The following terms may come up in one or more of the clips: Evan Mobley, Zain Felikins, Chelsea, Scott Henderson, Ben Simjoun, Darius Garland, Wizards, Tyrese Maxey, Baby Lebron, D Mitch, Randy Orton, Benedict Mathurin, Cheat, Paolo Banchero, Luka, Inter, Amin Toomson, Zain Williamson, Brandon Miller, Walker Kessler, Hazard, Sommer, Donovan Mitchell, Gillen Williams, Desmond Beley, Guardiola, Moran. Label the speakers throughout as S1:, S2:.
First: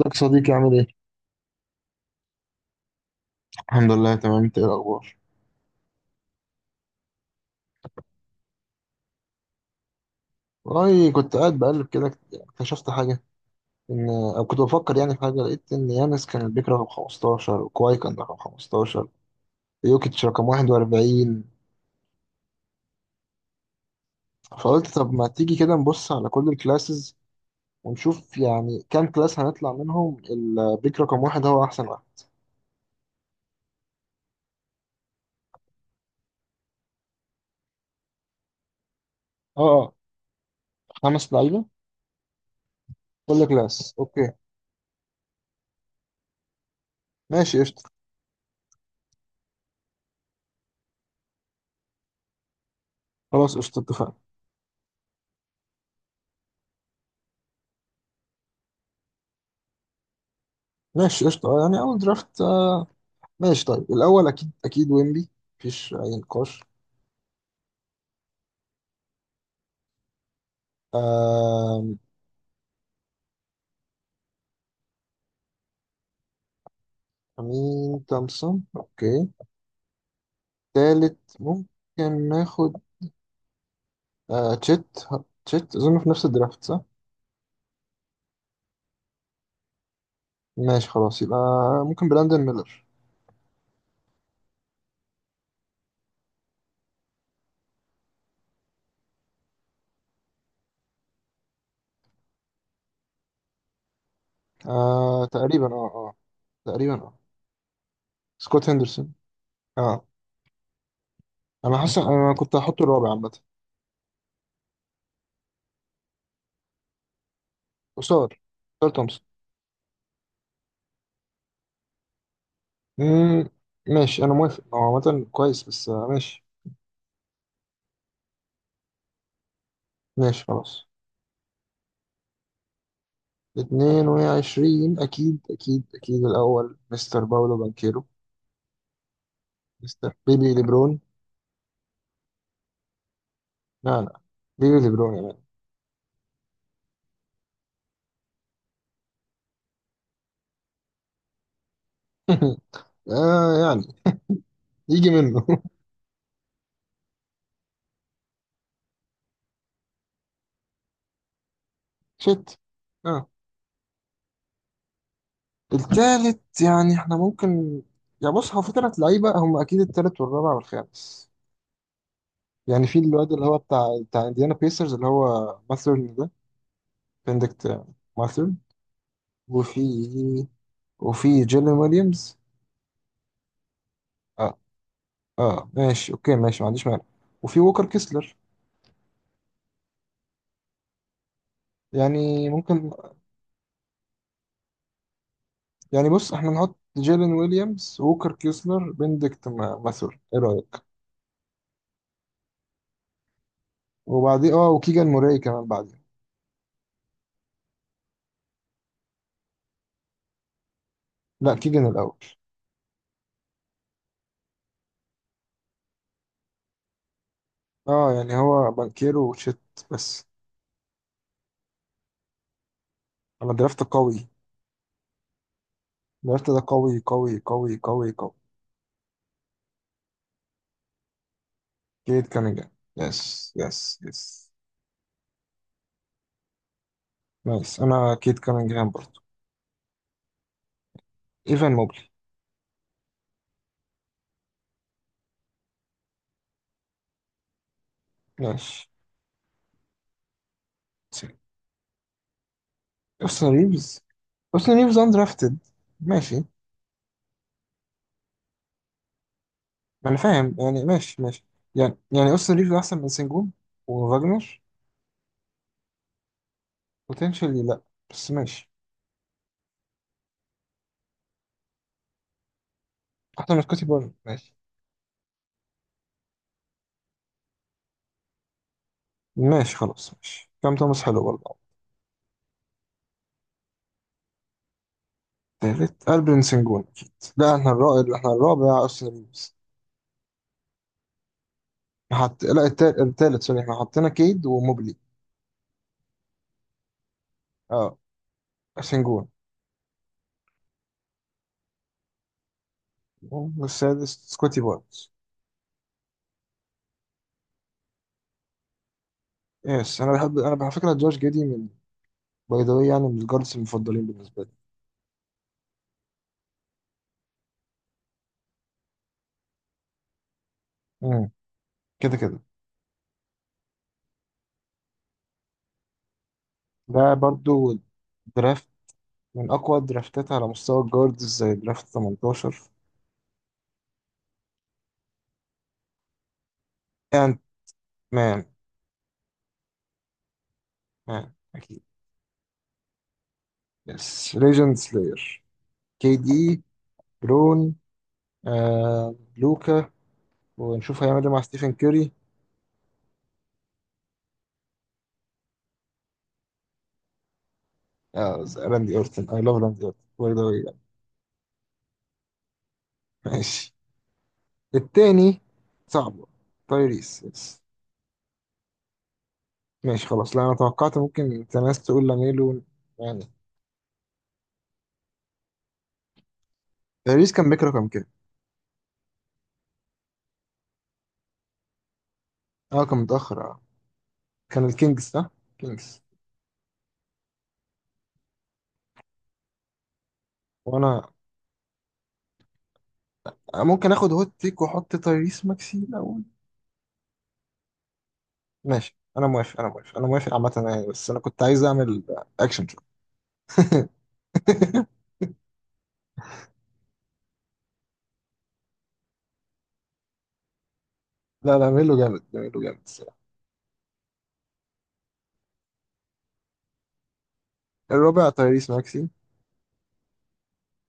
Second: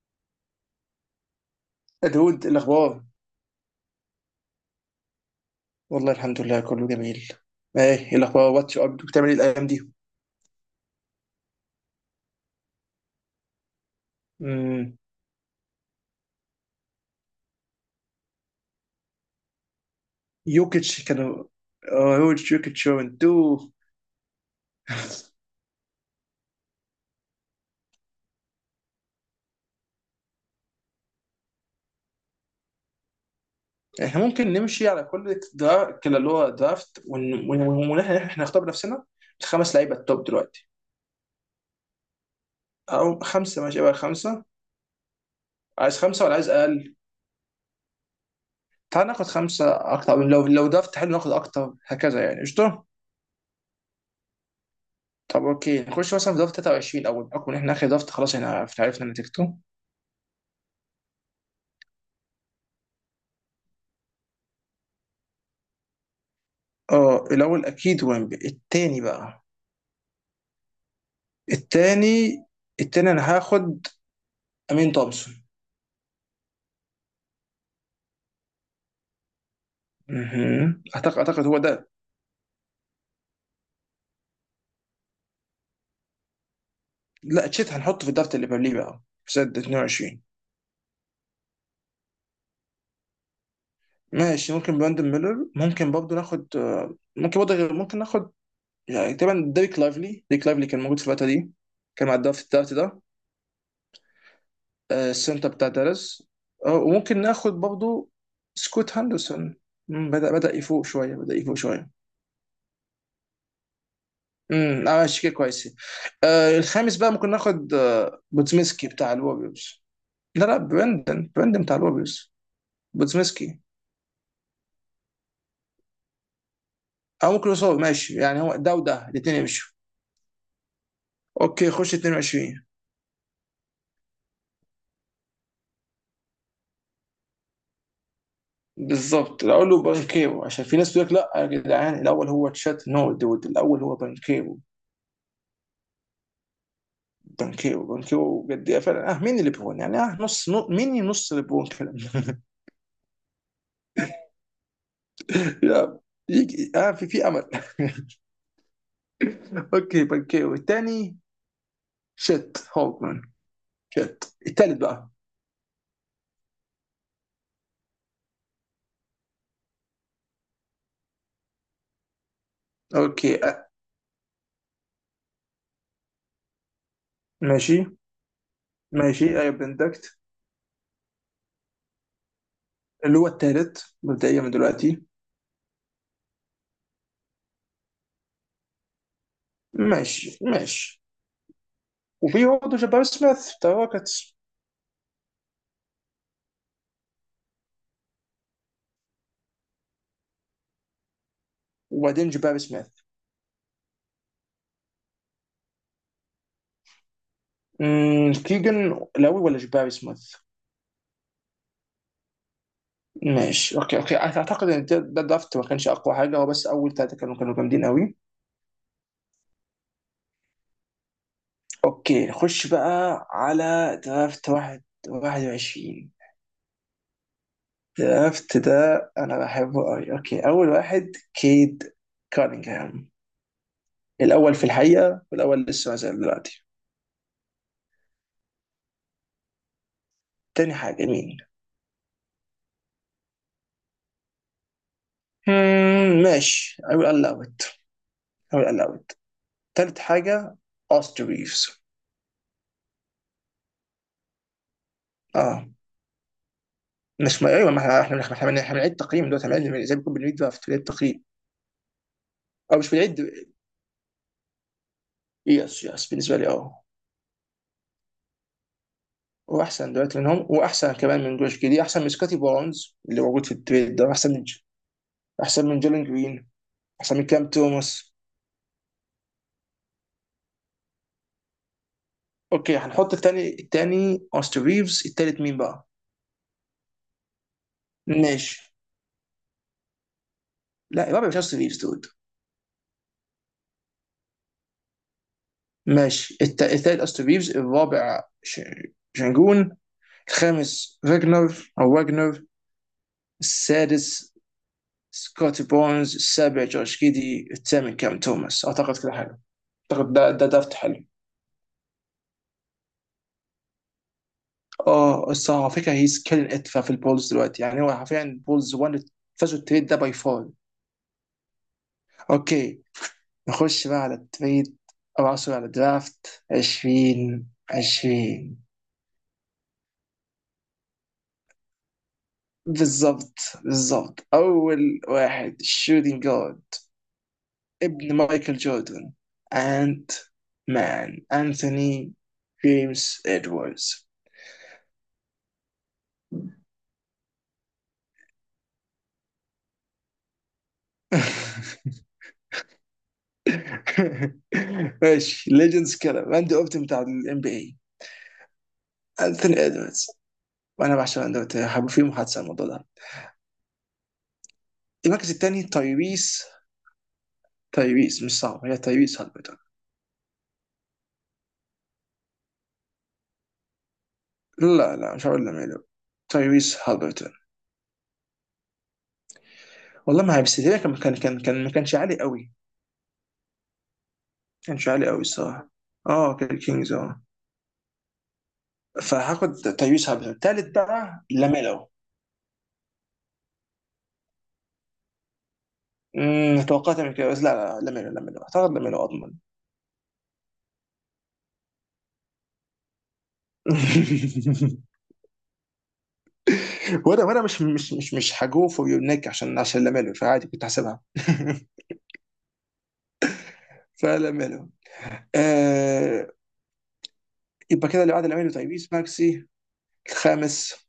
S1: ازيك يا صديقي عامل ايه؟
S2: يا دود، إيه الاخبار؟
S1: الحمد لله تمام انت ايه الاخبار.
S2: والله الحمد لله كله جميل. ايه. إيه الاخبار واتش اب؟ بتعمل ايه الايام دي؟
S1: والله كنت قاعد بقلب كده اكتشفت حاجة إن أو كنت بفكر
S2: امم
S1: يعني في حاجة لقيت إن يانس كان البيك رقم 15، وكواي كان رقم 15، يوكيتش رقم
S2: يوكيتش كانوا.
S1: 41.
S2: يوكيتش وانتو.
S1: فقلت طب ما تيجي كده نبص على كل الكلاسز ونشوف يعني كام كلاس هنطلع منهم البيك رقم واحد هو أحسن واحد.
S2: احنا ممكن نمشي على كل درا... كلا اللي هو درافت احنا نختار بنفسنا
S1: اه
S2: الخمس
S1: اه
S2: لعيبه التوب دلوقتي.
S1: خمس لعيبة
S2: او
S1: كل
S2: خمسه، ماشي
S1: كلاس.
S2: بقى
S1: اوكي
S2: خمسه. عايز خمسه ولا عايز اقل؟
S1: ماشي قشطة،
S2: تعال ناخد خمسه. اكتر، لو درافت حلو ناخد اكتر، هكذا يعني قشطه.
S1: خلاص قشطة اتفقنا.
S2: طب اوكي، نخش مثلا في درافت 23 اول بحكم ان احنا اخر درافت، خلاص احنا عرفنا نتيجته.
S1: ماشي قشطة، اه يعني أول درافت. ماشي طيب الأول أكيد أكيد ويمبي، مفيش أي نقاش.
S2: اه، الاول اكيد ويمبي. التاني بقى.
S1: آم،
S2: التاني، التاني انا هاخد امين تومسون.
S1: أمين تومسون أوكي.
S2: مهم.
S1: تالت
S2: اعتقد هو ده.
S1: ممكن ناخد تشيت. تشيت أظن في نفس الدرافت صح؟
S2: لا، تشيت هنحطه في الدرافت اللي قبليه بقى، في سنه 22.
S1: ماشي خلاص يبقى ممكن براندن ميلر.
S2: ماشي، ممكن براندن ميلر، ممكن برضه ناخد ممكن برضه ممكن ناخد يعني تقريبا ديريك لايفلي. ديريك لايفلي كان موجود في الفتره دي، كان مع الدرافت التالت ده.
S1: آه
S2: السنتر
S1: تقريبا
S2: بتاع
S1: اه.
S2: دالاس.
S1: تقريبا اه.
S2: وممكن ناخد برضه
S1: سكوت
S2: سكوت
S1: هندرسون.
S2: هاندرسون.
S1: اه،
S2: بدأ يفوق شويه، بدأ يفوق
S1: أنا
S2: شويه.
S1: حاسس أنا كنت هحطه الرابع عامة.
S2: اه، ماشي كده كويسين. آه، الخامس بقى ممكن ناخد آه
S1: قصار،
S2: بوتسميسكي
S1: قصار
S2: بتاع
S1: تومسون.
S2: الوريوز. لا لا، برندن بتاع الوريوز،
S1: مم،
S2: بوتسميسكي.
S1: ماشي أنا موافق، هو عامة كويس، بس آه ماشي.
S2: او ممكن يوصل، ماشي يعني هو ده وده الاثنين يمشوا.
S1: ماشي خلاص.
S2: اوكي، خش 22.
S1: 22 أكيد أكيد أكيد الأول مستر باولو بانكيرو.
S2: بالظبط، الاول هو
S1: مستر
S2: بانكيرو،
S1: بيبي
S2: عشان في ناس
S1: ليبرون.
S2: تقول لك لا يا جدعان الاول هو تشات. نو دود، الاول هو
S1: لا لا،
S2: بانكيرو.
S1: بيبي ليبرون يا مان.
S2: بانكيرو بانكيرو بجد، إيه فعلا، اه مين ليبرون يعني؟ اه، نص، نو مين، نص ليبرون كده.
S1: آه يعني، يجي منه.
S2: لا، يجي، اه في امل. اوكي، بانكيرو الثاني
S1: شت،
S2: شت هولمان.
S1: آه.
S2: شت التالت بقى.
S1: التالت يعني إحنا ممكن، يا بص هو في تلات لعيبة هم أكيد التالت والرابع والخامس. يعني في الواد
S2: اوكي
S1: اللي هو بتاع إنديانا بيسرز اللي هو ماثرن ده.
S2: ماشي،
S1: بندكت ماثرن.
S2: ماشي اي
S1: وفي
S2: بندكت
S1: وفي جيلين ويليامز.
S2: اللي هو التالت مبدئيا من
S1: آه
S2: دلوقتي.
S1: آه ماشي أوكي ماشي، ما عنديش مانع. وفي ووكر كيسلر
S2: ماشي. ماشي، وفي
S1: يعني
S2: برضه
S1: ممكن.
S2: جباري سميث بتاع روكيتس.
S1: يعني بص احنا نحط جيلين ويليامز، ووكر كيسلر، بندكت ماثور، ايه رأيك؟
S2: وبعدين جباري سميث.
S1: وبعدين اه، وكيجان موراي كمان بعدين.
S2: كيجن. الاول ولا جباري سميث؟
S1: لا، كيجان الأول.
S2: ماشي اوكي، اوكي. اعتقد ان ده درافت ما كانش اقوى حاجه، هو بس اول ثلاثه كانوا، كانوا جامدين
S1: اه
S2: قوي.
S1: يعني هو بانكيرو وشيت بس.
S2: اوكي، نخش بقى
S1: انا درافت
S2: على
S1: قوي،
S2: درافت واحد 21.
S1: درافت ده قوي قوي قوي قوي قوي.
S2: درافت ده انا بحبه قوي. اوكي، اول واحد كيد
S1: كيت كانينجهام.
S2: كانينغهام،
S1: يس يس يس.
S2: الأول في الحقيقة والأول لسه ما زال دلوقتي.
S1: نايس، انا كيت كانينجهام برضه.
S2: تاني حاجة مين؟
S1: ايفان موبلي.
S2: مم، ماشي. I will allow it. I will
S1: ماشي.
S2: allow it. تالت حاجة أوستر ريفز.
S1: اوستن ريفز. اوستن ريفز اندرافتد.
S2: اه
S1: ماشي.
S2: مش، ما ايوه، ما احنا إحنا بنعيد تقييم دلوقتي، احنا زي ما
S1: ما
S2: كنا
S1: انا
S2: بنعيد بقى
S1: فاهم
S2: في تقييم،
S1: يعني، ماشي
S2: التقييم.
S1: ماشي. يعني اصلا ريفيو
S2: او مش
S1: احسن من
S2: بنعيد.
S1: سنجون وفاجنر
S2: يس يس، بالنسبة لي اه.
S1: بوتنشالي، لا بس ماشي.
S2: واحسن دلوقتي منهم، واحسن كمان من جوش جدي، احسن من سكوتي بونز اللي موجود في
S1: احسن من سكوتي
S2: التريد ده،
S1: بارن،
S2: احسن من،
S1: ماشي.
S2: احسن من جيلين جرين، احسن من كام توماس.
S1: ماشي خلاص ماشي، كام توماس حلو برضه.
S2: اوكي، هنحط التاني. التاني اوستر ريفز. التالت مين بقى؟
S1: تالت البن سنجون اكيد. لا احنا الرابع، احنا
S2: ماشي.
S1: الرابع اصلا ريفيوز.
S2: لا الرابع مش أستون ريفز دود.
S1: لا التالت، التالت سوري، احنا حطينا كيد وموبلي.
S2: ماشي، التالت أستون ريفز،
S1: اه،
S2: الرابع
S1: سنجون.
S2: شنجون. الخامس فاجنر أو واجنر.
S1: والسادس
S2: السادس
S1: سكوتي بارنز.
S2: سكوتي بونز، السابع جورج كيدي، الثامن كام توماس. أعتقد كده حلو.
S1: يس انا
S2: أعتقد ده
S1: بحب،
S2: ده
S1: انا على
S2: دافت
S1: فكره
S2: حلو.
S1: جورج جيدي من، باي ذا واي، يعني من الجاردز المفضلين بالنسبه لي.
S2: اه الصراحة، على فكرة هيز كيلين ات في البولز دلوقتي، يعني هو حرفيا البولز وان فازوا التريد ده باي فول.
S1: مم. كده كده.
S2: اوكي، نخش بقى على التريد. او عصر على الدرافت
S1: ده
S2: 20.
S1: برضو
S2: 20
S1: درافت، من أقوى الدرافتات على مستوى الجاردز زي درافت 18.
S2: بالظبط، بالظبط اول واحد shooting guard،
S1: أنت
S2: ابن
S1: مان،
S2: مايكل جوردن، انت مان
S1: مان أكيد.
S2: انثوني. جيمس ادواردز.
S1: يس ليجند سلاير، كي دي، برون، آه لوكا، ونشوف هيعمل إيه مع ستيفن كيري.
S2: ماشي، ليجندز كده راندي اورتن بتاع الام بي اي.
S1: آه راندي أورتن، أي لاف
S2: انثوني
S1: راندي أورتن
S2: ادواردز،
S1: باي ذا واي.
S2: وانا بعشق راندي اورتن، هبقى في محادثه عن الموضوع ده.
S1: ماشي.
S2: المركز
S1: التاني
S2: الثاني
S1: صعبة.
S2: تايريس.
S1: تايريس يس.
S2: تايريس مش صعب، هي تايريس هالبرتون.
S1: ماشي خلاص، لا أنا توقعت ممكن أنت ناس تقول لاميلو يعني.
S2: لا لا، مش هقول لميلو. تايريس
S1: تايريس
S2: هالبرتون.
S1: كان بيكره كام كده.
S2: والله ما هيبس ليه، كان ما كانش عالي قوي.
S1: أه كان متأخر أه. كان
S2: كانش
S1: الكينجز
S2: عالي قوي
S1: صح؟
S2: الصراحه.
S1: كينجز.
S2: اه كان كينجز اه. فهاخد تايوس هابرتون تالت
S1: وأنا،
S2: بقى لاميلو.
S1: أنا ممكن اخد هوت تيك واحط تايريس ماكسي الاول.
S2: توقعت من كده بس، لا لا، لاميلو، لاميلو اعتقد
S1: ماشي
S2: لاميلو
S1: انا
S2: اضمن.
S1: موافق انا موافق انا موافق عامه يعني، بس انا كنت عايز اعمل اكشن شو.
S2: وانا، وانا مش هجو فور يور نيك، عشان، عشان لاميلو فعادي كنت هحسبها.
S1: لا، لا ميلو جامد، ميلو جامد الصراحه.
S2: فلاميلو. آه، يبقى كده اللي بعد
S1: الرابع
S2: لاميلو
S1: تايريس
S2: تايويس
S1: ماكسي.
S2: ماكسي. الخامس،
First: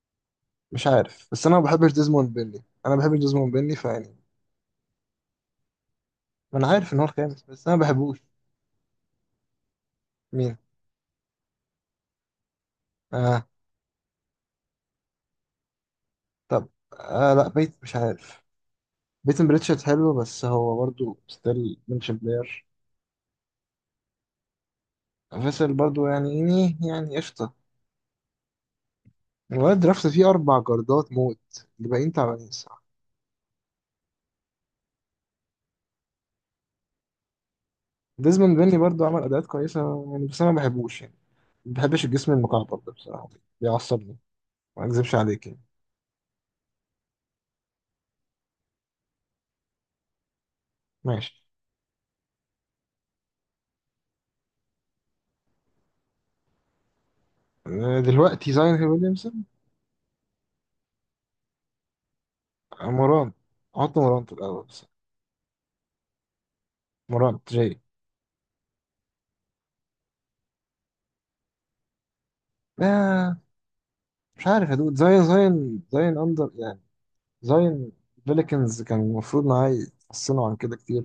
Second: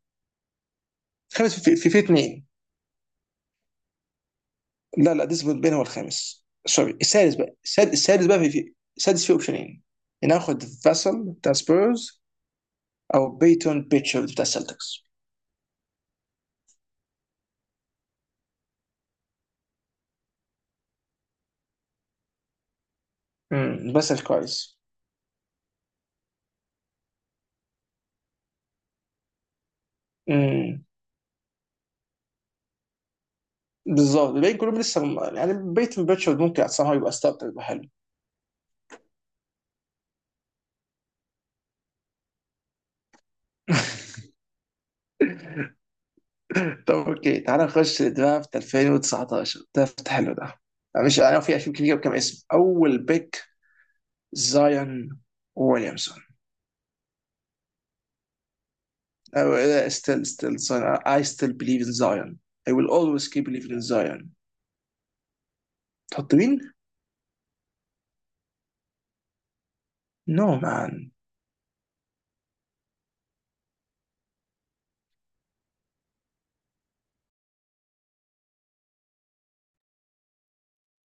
S1: مش عارف بس انا
S2: الخامس
S1: ما
S2: في، في,
S1: بحبش
S2: في
S1: ديزموند
S2: اثنين.
S1: بيلي، انا بحب ديزموند بيلي فيعني.
S2: لا لا، ديسبوت بين هو الخامس،
S1: ما انا عارف
S2: سوري.
S1: ان هو
S2: السادس
S1: الخامس
S2: بقى،
S1: بس انا ما
S2: السادس
S1: بحبوش.
S2: السادس بقى في، في السادس فيه اوبشنين.
S1: مين؟
S2: ناخد فاسل بتاع سبيرز، او
S1: اه.
S2: بيتون بيتشارد بتاع السلتكس.
S1: طب آه لا بيت مش عارف، بيتن بريتشارد حلو بس هو برضه ستيل منشن بلاير.
S2: بسأل كويس.
S1: فيصل برضه يعني يعني قشطه. الواد درافت فيه اربع
S2: امم
S1: جاردات موت، الباقيين تعبانين.
S2: بالظبط، الباقيين كلهم لسه يعني بيتون بيتشارد ممكن somehow يبقى ستارتر، يبقى حلو.
S1: ديزموند بيني برضو عمل اداءات كويسه يعني، بس انا ما بحبوش يعني. ما بحبش الجسم المكعب ده بصراحه، بيعصبني، ما اكذبش عليك يعني.
S2: طب اوكي، تعالى نخش درافت 2019، درافت حلو ده. مش انا،
S1: ماشي.
S2: في، في كتير كم اسم. اول بيك زايون ويليامسون.
S1: آه، دلوقتي زاين ويليامسون.
S2: ستيل، ستيل. اي ستيل بليف ان زايون. I will
S1: آه، موران.
S2: always keep believing in
S1: احط موران
S2: Zion.
S1: في الاول بس.
S2: تحط مين؟
S1: موران جاي.
S2: No man.
S1: آه مش عارف يا دود، زاين زاين اندر يعني. زاين، فيليكنز كان المفروض معاه يحسنوا عن كده كتير،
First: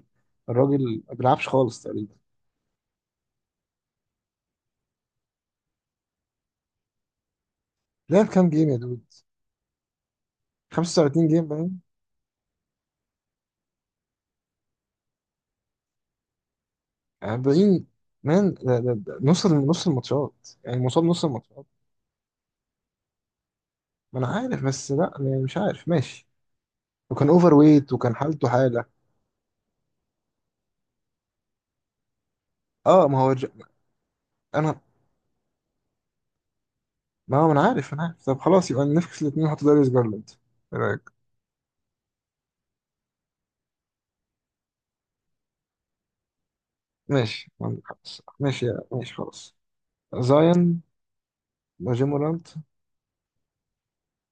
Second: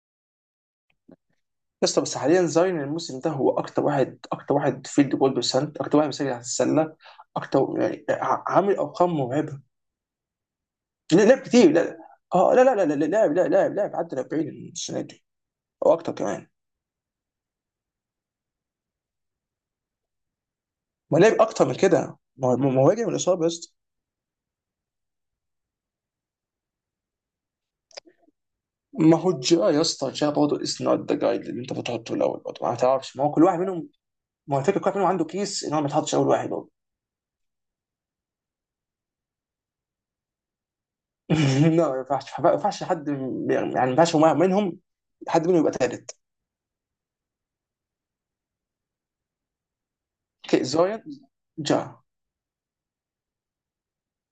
S1: الراجل ما بيلعبش خالص
S2: اسطى،
S1: تقريبا.
S2: بس حاليا زاين الموسم ده هو اكتر واحد، اكتر واحد فيلد جول برسنت، اكتر واحد مسجل على السله، اكتر يعني،
S1: لعب كام جيم يا
S2: عامل
S1: دود،
S2: ارقام مرعبه.
S1: 35
S2: لعب
S1: جيم
S2: كتير،
S1: باين.
S2: لا. اه لا لا لا لا، لاعب لا، لاعب عدى 40 السنه دي او اكتر كمان.
S1: 40، مان ده ده نص نص الماتشات يعني، مصاب
S2: ما
S1: نص
S2: لعب
S1: الماتشات.
S2: اكتر من كده، ما هو راجع من الاصابه يا اسطى.
S1: ما انا عارف بس لا يعني، مش عارف ماشي. وكان اوفر ويت وكان حالته حاله.
S2: ما هو جا يا اسطى، جا برضه، از نوت ذا جايد اللي انت بتحطه الاول برضه، ما
S1: اه
S2: تعرفش
S1: ما
S2: ما هو
S1: هو
S2: كل واحد منهم. ما هو الفكره
S1: انا،
S2: كل واحد منهم عنده كيس ان هو ما يتحطش اول واحد برضه.
S1: ما هو انا عارف انا عارف، طب خلاص يبقى نفكس الاثنين وحط داريوس جارلاند، ايه رايك؟
S2: لا، ما ينفعش حد، يعني ما ينفعش منهم حد منهم يبقى ثالث.
S1: ماشي عندك حق الصراحة. ماشي ماشي خلاص.
S2: اوكي،
S1: زاين
S2: جا.
S1: وجيم مورانت.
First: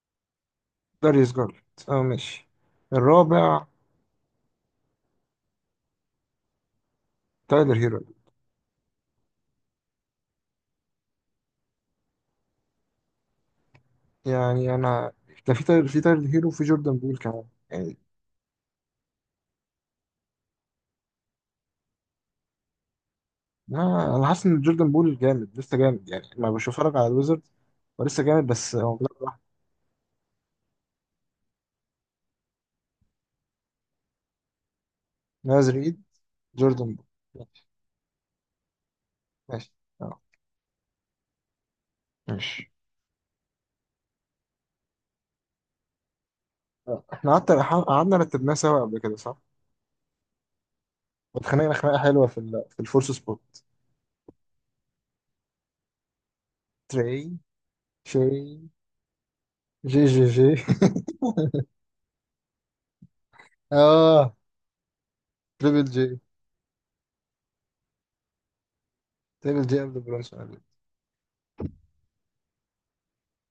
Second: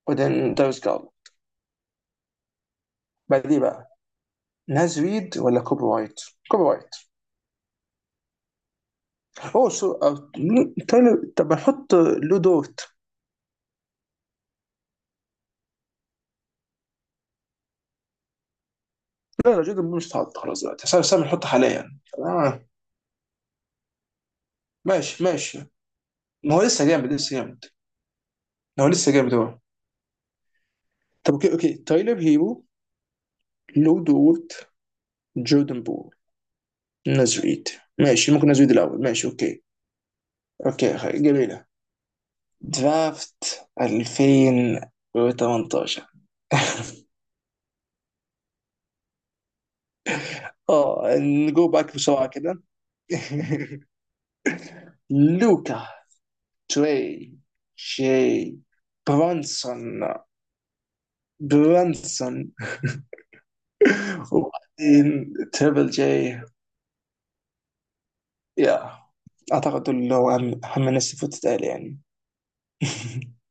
S2: وبعدين داريس جال.
S1: داريوس جارلاند اه ماشي. الرابع
S2: بعديه بقى ناز ريد ولا كوبي وايت؟ كوبي وايت.
S1: تايلر هيرو.
S2: اوه سو، آه، تايلر. طب احط لو دورت.
S1: يعني انا كان في تايلر في تايلر هيرو وفي جوردن بول كمان يعني.
S2: لا لا جدا، مش هتحط خلاص دلوقتي سام، نحط حاليا. آه.
S1: ما انا حاسس ان جوردن بول
S2: ماشي،
S1: جامد،
S2: ماشي.
S1: لسه جامد يعني، ما
S2: ما هو
S1: بشوف
S2: لسه
S1: اتفرج على
S2: جامد، لسه
S1: الويزرد،
S2: جامد.
S1: ولسه جامد بس
S2: ما هو
S1: هو
S2: لسه
S1: بيلعب
S2: جامد
S1: لوحده.
S2: هو. طب اوكي، اوكي تايلر هيرو، لو دورت،
S1: نازل
S2: جوردن
S1: ايد.
S2: بول،
S1: جوردن بول.
S2: ناز ريد. ماشي، ممكن ناز ريد الاول، ماشي اوكي.
S1: ماشي اه
S2: اوكي جميلة.
S1: ماشي.
S2: درافت 2018.
S1: آه، احنا قعدت، قعدنا رتبناه سوا قبل كده صح؟
S2: اه، نجو
S1: واتخانقنا
S2: باك
S1: خناقة حلوة
S2: بسرعة كده.
S1: في الفورس سبوت.
S2: لوكا،
S1: تري.
S2: تري،
S1: شي.
S2: شي، برونسون.
S1: جي جي جي.
S2: برونسون.
S1: اه
S2: وبعدين
S1: تريبل
S2: تريبل
S1: جي.
S2: جي. يا.
S1: تريبل جي
S2: اعتقد دول
S1: قبل
S2: اللي هو
S1: برونسون، قبل.
S2: اهم، اهم الناس اللي فوتت قال يعني.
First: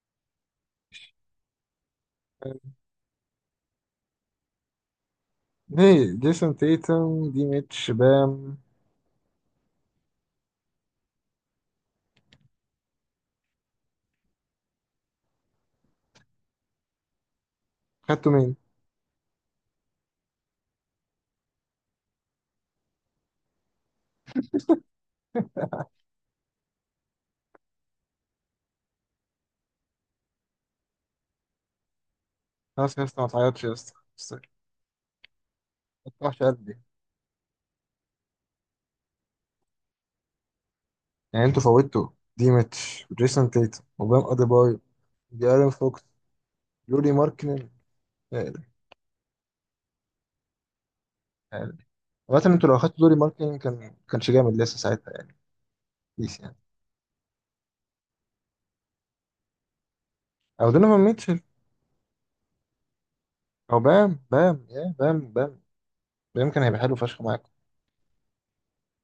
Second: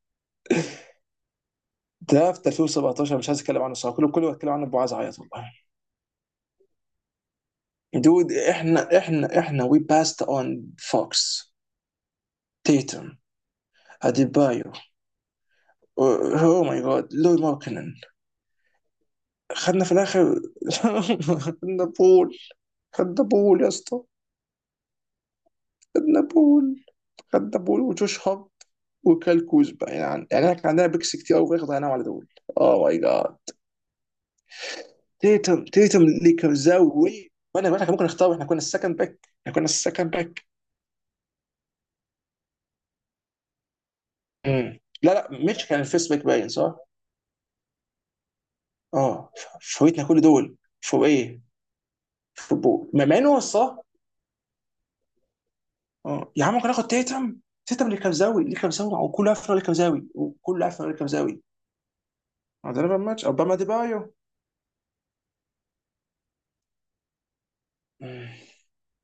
S2: درافت 2017 مش عايز اتكلم عنه صراحه، كله، كله بتكلم عنه ابو، عايز اعيط والله.
S1: ليه جيسون تيتم دي ميتش بام؟
S2: دود، احنا وي باست اون فوكس، تيتم، اديبايو. او ماي جاد لوي ماركنن.
S1: خدتوا مين؟
S2: خدنا في الاخر. خدنا بول. خدنا بول يا اسطى. خدنا بول. خدنا بول وجوش هارت وكال كوزبا، يعني يعني احنا كان عندنا بيكس كتير قوي في ضيعناهم على دول. اوه
S1: خلاص
S2: ماي
S1: يا اسطى ما
S2: جاد.
S1: تعيطش يا اسطى بس ما
S2: تيتم، اللي
S1: تقطعش
S2: كان
S1: قلبي.
S2: زوي، وانا واحنا كان ممكن نختار، احنا كنا السكند باك، احنا كنا السكند باك.
S1: يعني انتوا فوتوا دي ميتش وجيسون تيتم وبام أديبايو،
S2: مم. لا لا، ميتش
S1: جارين
S2: كان
S1: فوكس،
S2: الفيرست باك باين صح؟
S1: لوري ماركنن. آه.
S2: اه، فوتنا كل دول فوق ايه؟
S1: آه. لغاية ان
S2: فوق
S1: انتوا لو
S2: بول،
S1: اخدتوا
S2: ما
S1: لوري
S2: مع انه هو
S1: ماركنن
S2: الصح.
S1: كان كانش جامد لسه ساعتها يعني.
S2: اه
S1: بيس
S2: يا عم،
S1: يعني.
S2: ممكن ناخد تيتم. تيتم اللي كان زاوي، اللي كان زاوي وكل عفره، اللي كان زاوي وكل
S1: او
S2: عفره، اللي
S1: دونوفان
S2: كان
S1: ميتشل.
S2: زاوي. ده ماتش اوباما
S1: او
S2: ديبايو.
S1: بام بام، يا بام بام، بام كان هيبقى حلو فشخ معاكم.
S2: مم.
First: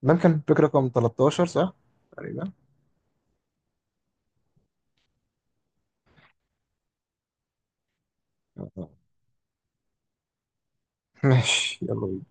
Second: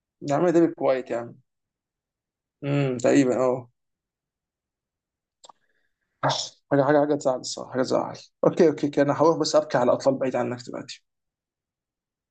S1: بام
S2: يا
S1: كان
S2: عم
S1: بيك
S2: ده
S1: رقم
S2: وايت يا عم.
S1: 13 صح. تقريبا.
S2: تقريبا اه. حاجه تزعل الصراحه، حاجه تزعل. اوكي، اوكي،
S1: آه.
S2: اوكي، انا هروح بس ابكي على اطلال بعيد عنك دلوقتي.
S1: ماشي يلا بينا.